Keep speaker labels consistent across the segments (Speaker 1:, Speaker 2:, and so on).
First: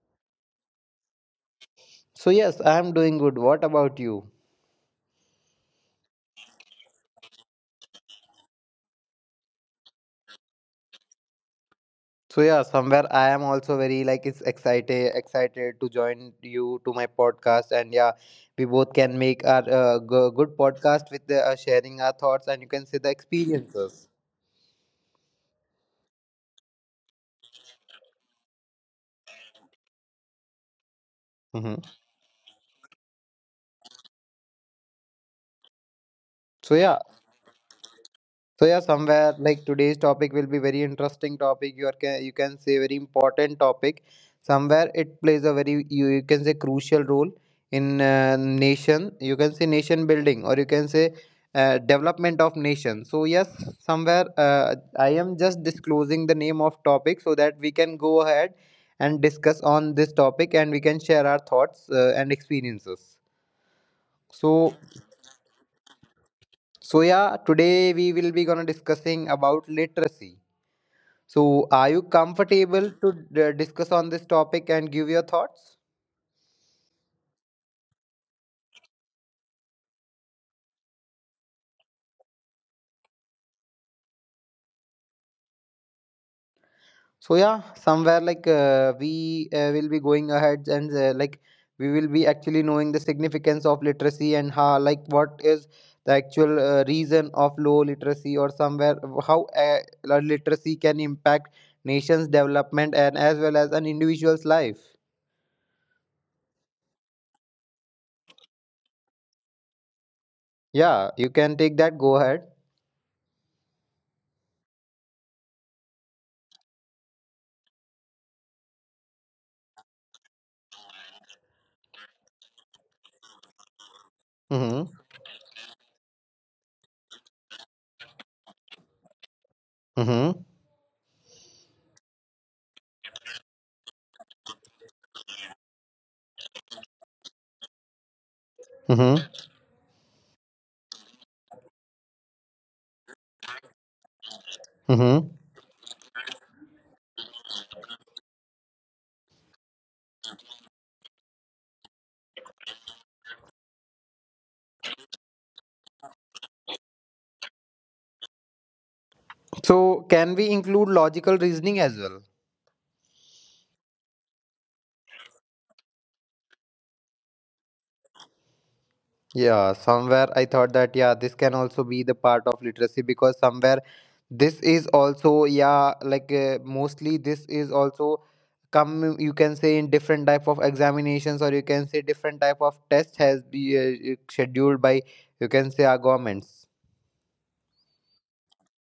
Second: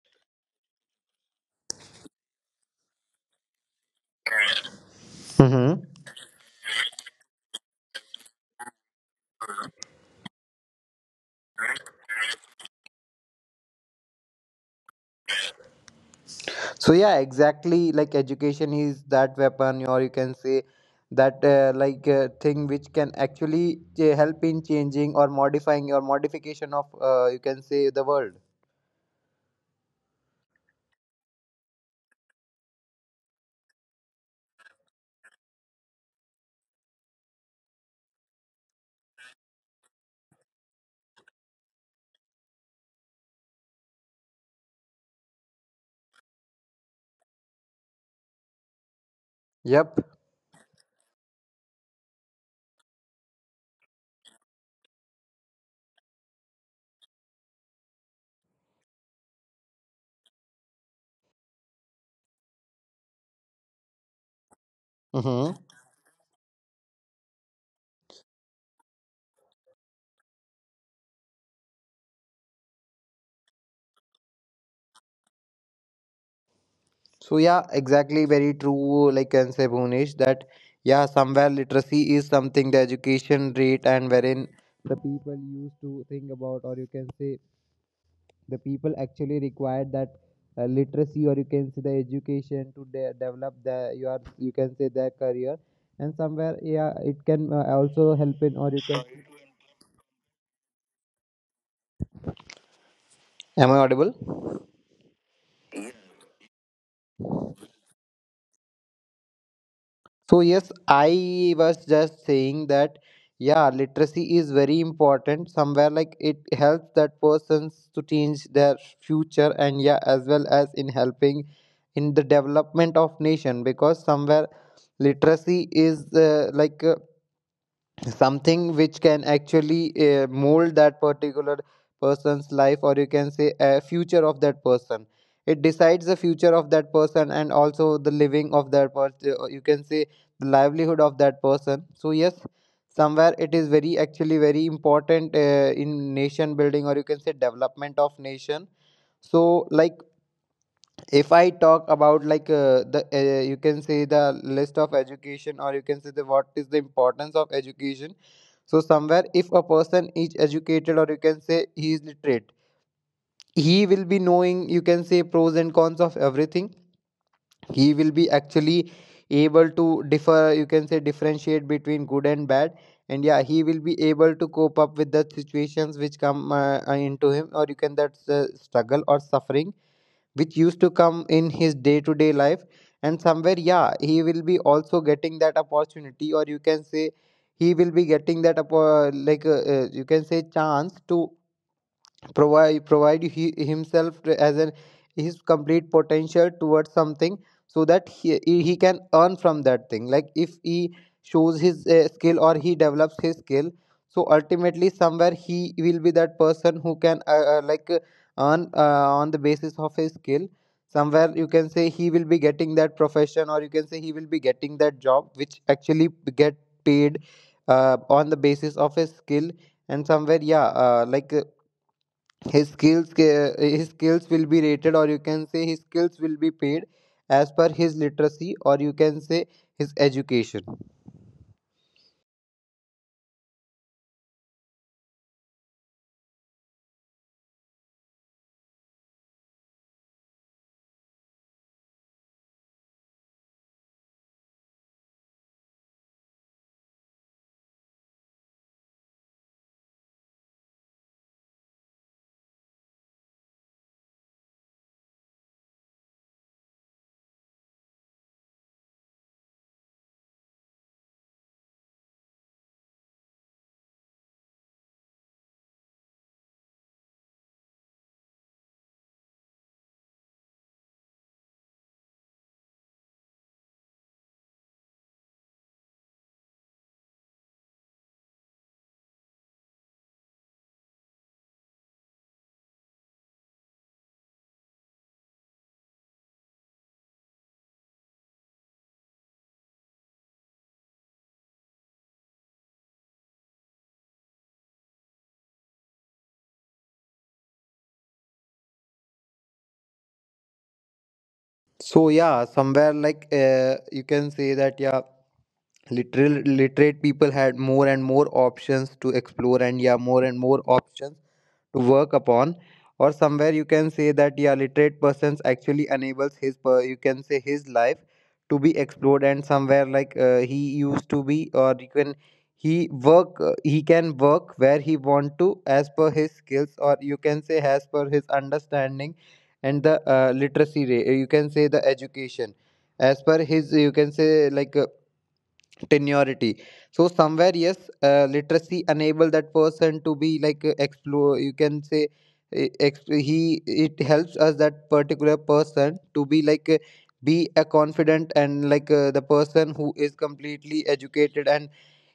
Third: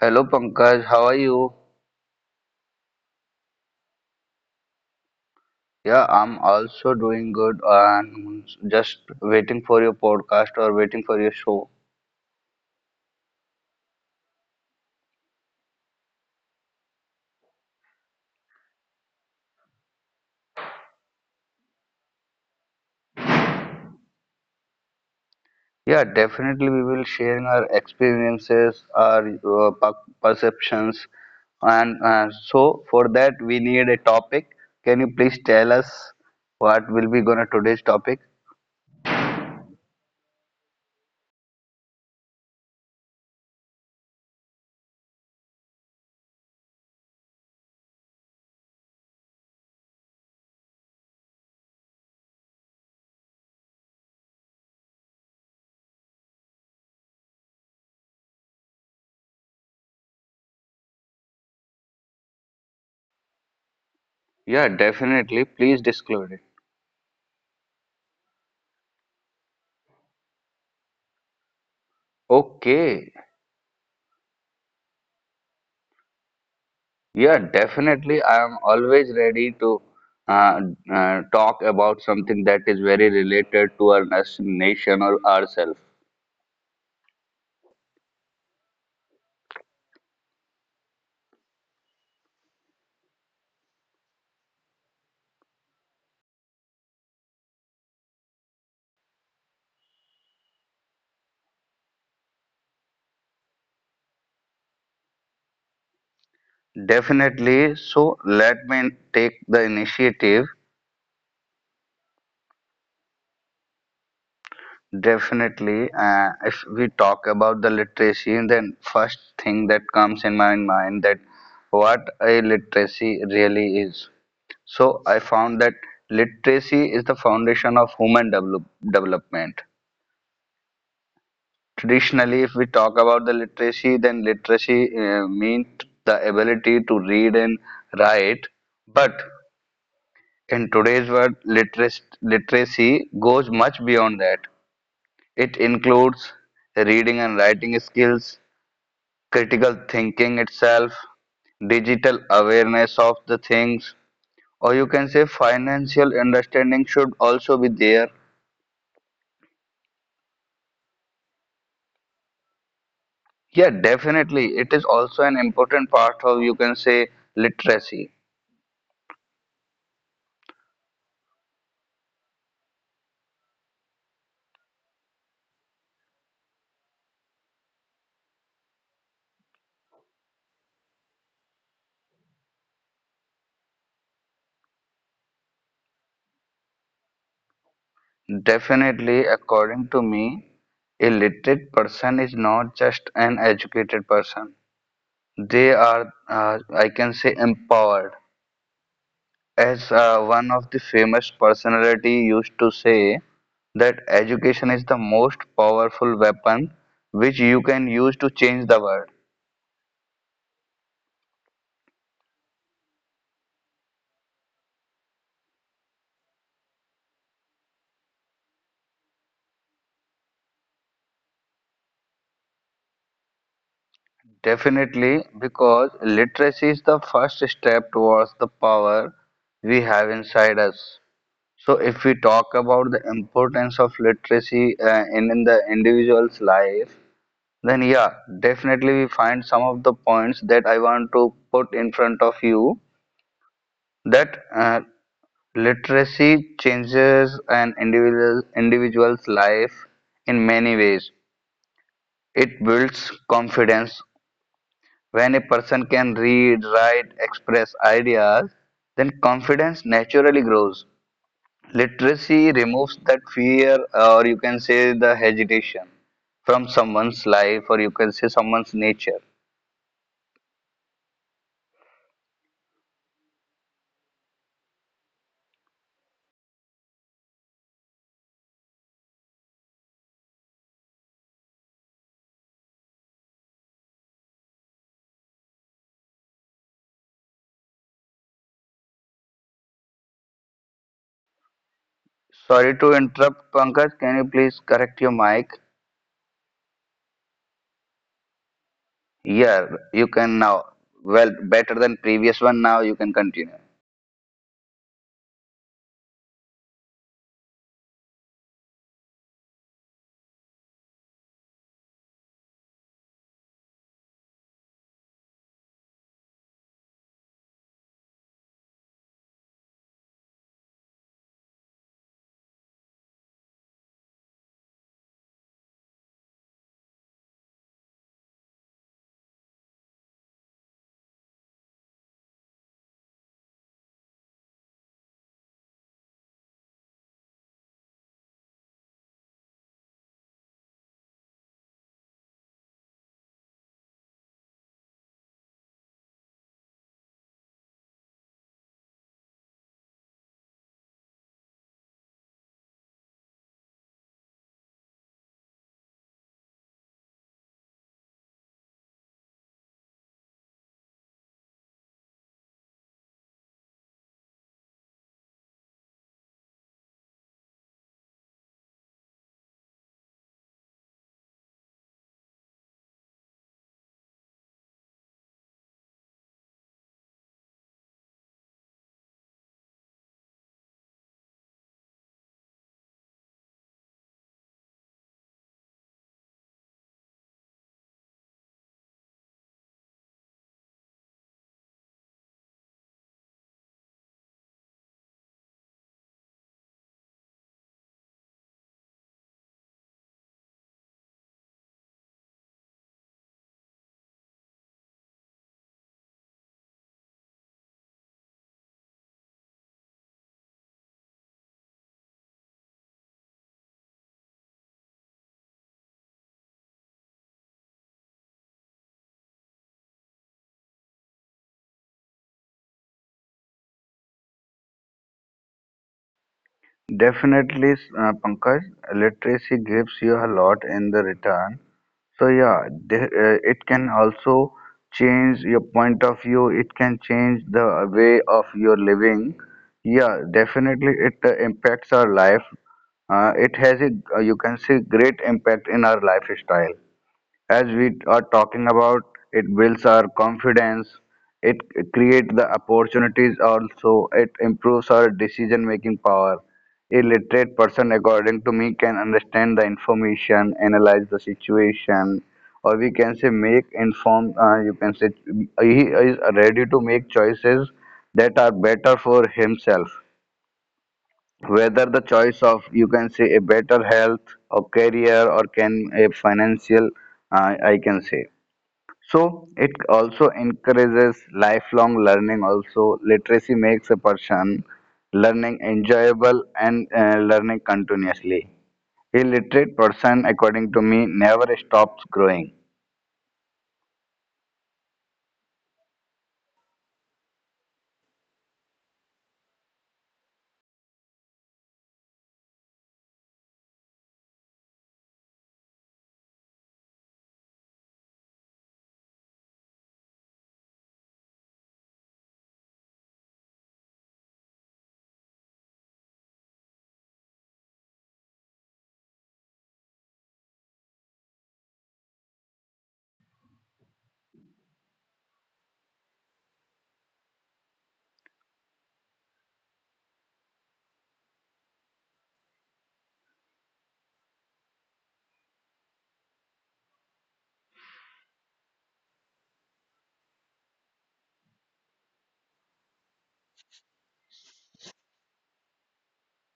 Speaker 1: Hello Pankaj, how are you?
Speaker 2: So yes, I am doing good. What about you?
Speaker 1: Yeah, I'm also doing good and just waiting for your podcast or waiting for your show.
Speaker 2: So yeah, somewhere I am also very like it's excited to join you to my podcast, and yeah, we both can make our good podcast with sharing our thoughts and you can say the experiences.
Speaker 1: Yeah, definitely we will sharing our experiences, our perceptions, and
Speaker 2: Hmm.
Speaker 1: so for that we need a topic. Can you please tell us what will be
Speaker 2: So
Speaker 1: gonna
Speaker 2: yeah,
Speaker 1: today's topic?
Speaker 2: So yeah, somewhere like today's topic will be very interesting topic. You are can you can say very important topic. Somewhere it plays a very you can say crucial role in nation. You can say nation building or you can say development of nation. So yes, somewhere I am just disclosing the name of topic so that we can go ahead and discuss on this topic and we can share our thoughts and experiences.
Speaker 1: Yeah,
Speaker 2: So
Speaker 1: definitely. Please disclose it.
Speaker 2: so yeah, today we will be gonna discussing about literacy. So, are you
Speaker 1: Okay.
Speaker 2: comfortable to discuss on this topic and give your thoughts?
Speaker 1: Yeah, definitely. I am always ready to uh, talk about something that is very related to our nation or ourselves.
Speaker 2: So, yeah, somewhere like we will be going ahead and like we will be actually knowing the significance of literacy, and how, like, what is the actual reason of low literacy, or somewhere how literacy can impact nation's development and as well as an individual's life.
Speaker 1: Definitely. So let me take the initiative.
Speaker 2: Yeah, you can take that. Go ahead.
Speaker 1: Definitely. If we talk about the literacy, then first thing that comes in my mind that what a literacy really is. So I
Speaker 2: Mm-hmm.
Speaker 1: found that literacy is the foundation of human development.
Speaker 2: Mm-hmm.
Speaker 1: Traditionally, if we talk about the literacy, then literacy means the ability to read and write. But
Speaker 2: Mm-hmm.
Speaker 1: in today's world, literacy goes much beyond that. It
Speaker 2: Mm-hmm.
Speaker 1: includes reading and writing skills, critical thinking itself, digital awareness of the things, or you can say financial understanding should also be there.
Speaker 2: So can we include logical reasoning as well?
Speaker 1: Yeah, definitely. It is also an important part of, you can say, literacy.
Speaker 2: Yeah, somewhere I thought that yeah, this can also be the part of literacy, because somewhere this is also yeah, like mostly this is also come you can say in different type of examinations, or you can say different type of test has be scheduled by you can say our governments.
Speaker 1: Definitely, according to me, a literate person is not just an educated person. They are, I can say, empowered. As
Speaker 3: Mm-hmm.
Speaker 1: one of the famous personality used to say, that education is the most powerful weapon which you can use to change the world.
Speaker 3: So yeah, exactly. Like, education is that weapon, or you can say that thing which can actually help in changing or modifying or modification of, you can say, the world.
Speaker 1: Definitely, because literacy is the first step towards the power we have inside us. So, if we talk about the importance of literacy in the individual's life, then yeah, definitely we find some of the points that I want to put in front of you that
Speaker 3: Yep.
Speaker 1: literacy changes an individual's life in many ways. It builds confidence. When a person can read, write, express ideas, then confidence
Speaker 3: Mm-hmm.
Speaker 1: naturally grows. Literacy removes that fear, or you can say the hesitation from someone's life, or you can say someone's nature.
Speaker 3: So yeah, exactly. Very true. Like, can say Bhunesh that yeah, somewhere literacy is something, the education rate, and wherein the people used to think about, or you can say the people actually required that literacy, or you can say the education, to develop the your, you can say, their career. And somewhere yeah, it can also
Speaker 1: Sorry to
Speaker 3: help in, or you
Speaker 1: interrupt,
Speaker 3: can,
Speaker 1: Pankaj. Can you please correct your mic?
Speaker 3: am I audible?
Speaker 1: Yeah, you can now. Well, better than previous one. Now you can continue.
Speaker 3: So yes, I was just saying that yeah, literacy is very important. Somewhere like, it helps that persons to change their future, and yeah, as well as in helping in the development of nation, because somewhere literacy is, something which can actually mold that particular person's life, or you can say a future of that person. It decides the future of that person, and also the living of that person, you can say the livelihood of that person. So yes, somewhere it is very, actually very important in nation building, or you can say development of nation. So like, if I talk about like, the you can say the list of education, or you can say the, what is the importance of education. So somewhere, if a person is educated, or you can say he is literate, he will be knowing, you can say, pros and cons of everything. He will be actually able to differ, you can say, differentiate between good and bad. And yeah, he will be able to cope up with the situations which come into him, or you can, that's struggle or suffering which used to come in his day to day life. And somewhere yeah, he will be also getting that opportunity, or you can say he will be getting that you can say chance to provide he, himself, as an his complete potential towards something, so that he can earn from that thing. Like if he shows his skill, or he develops his skill, so ultimately somewhere he will be that person who can, uh, like uh, earn on the basis of his skill. Somewhere you can say, he will be getting that profession, or you can say he will be getting that job which actually get paid on the basis of his skill. And somewhere yeah, his skills, his skills will be rated, or you can say his skills will be paid as per his literacy, or you can say his education.
Speaker 1: Definitely, Pankaj, literacy gives you a lot in the return. So yeah, it can also change your point of view. It can change the way of your living. Yeah, definitely, it impacts our life. It has a, you can say, great impact in our lifestyle as we are talking about, it builds our confidence, it creates the opportunities also, it improves our decision making power. A literate person, according to me, can understand the information, analyze the situation, or we can say make informed, you can say he is ready to make choices that are better for himself whether the choice of you can say a better health or career or can a financial I can say so it also encourages lifelong learning. Also, literacy makes a person learning enjoyable and learning continuously. A literate person, according to me, never stops growing.
Speaker 3: So yeah, somewhere like, you can say that yeah, literal literate people had more and more options to explore, and yeah, more and more options to work upon. Or somewhere you can say that yeah, literate persons actually enables his you can say his life to be explored. And somewhere like, he used to be, or you can, he work he can work where he want to, as per his skills, or you can say as per his understanding, and the literacy rate, you can say the education, as per his, you can say like, Tenuity. So somewhere, yes, literacy enable that person to be like, explore. You can say he, it helps us that particular person to be like, be a confident, and like, the person who is completely educated, and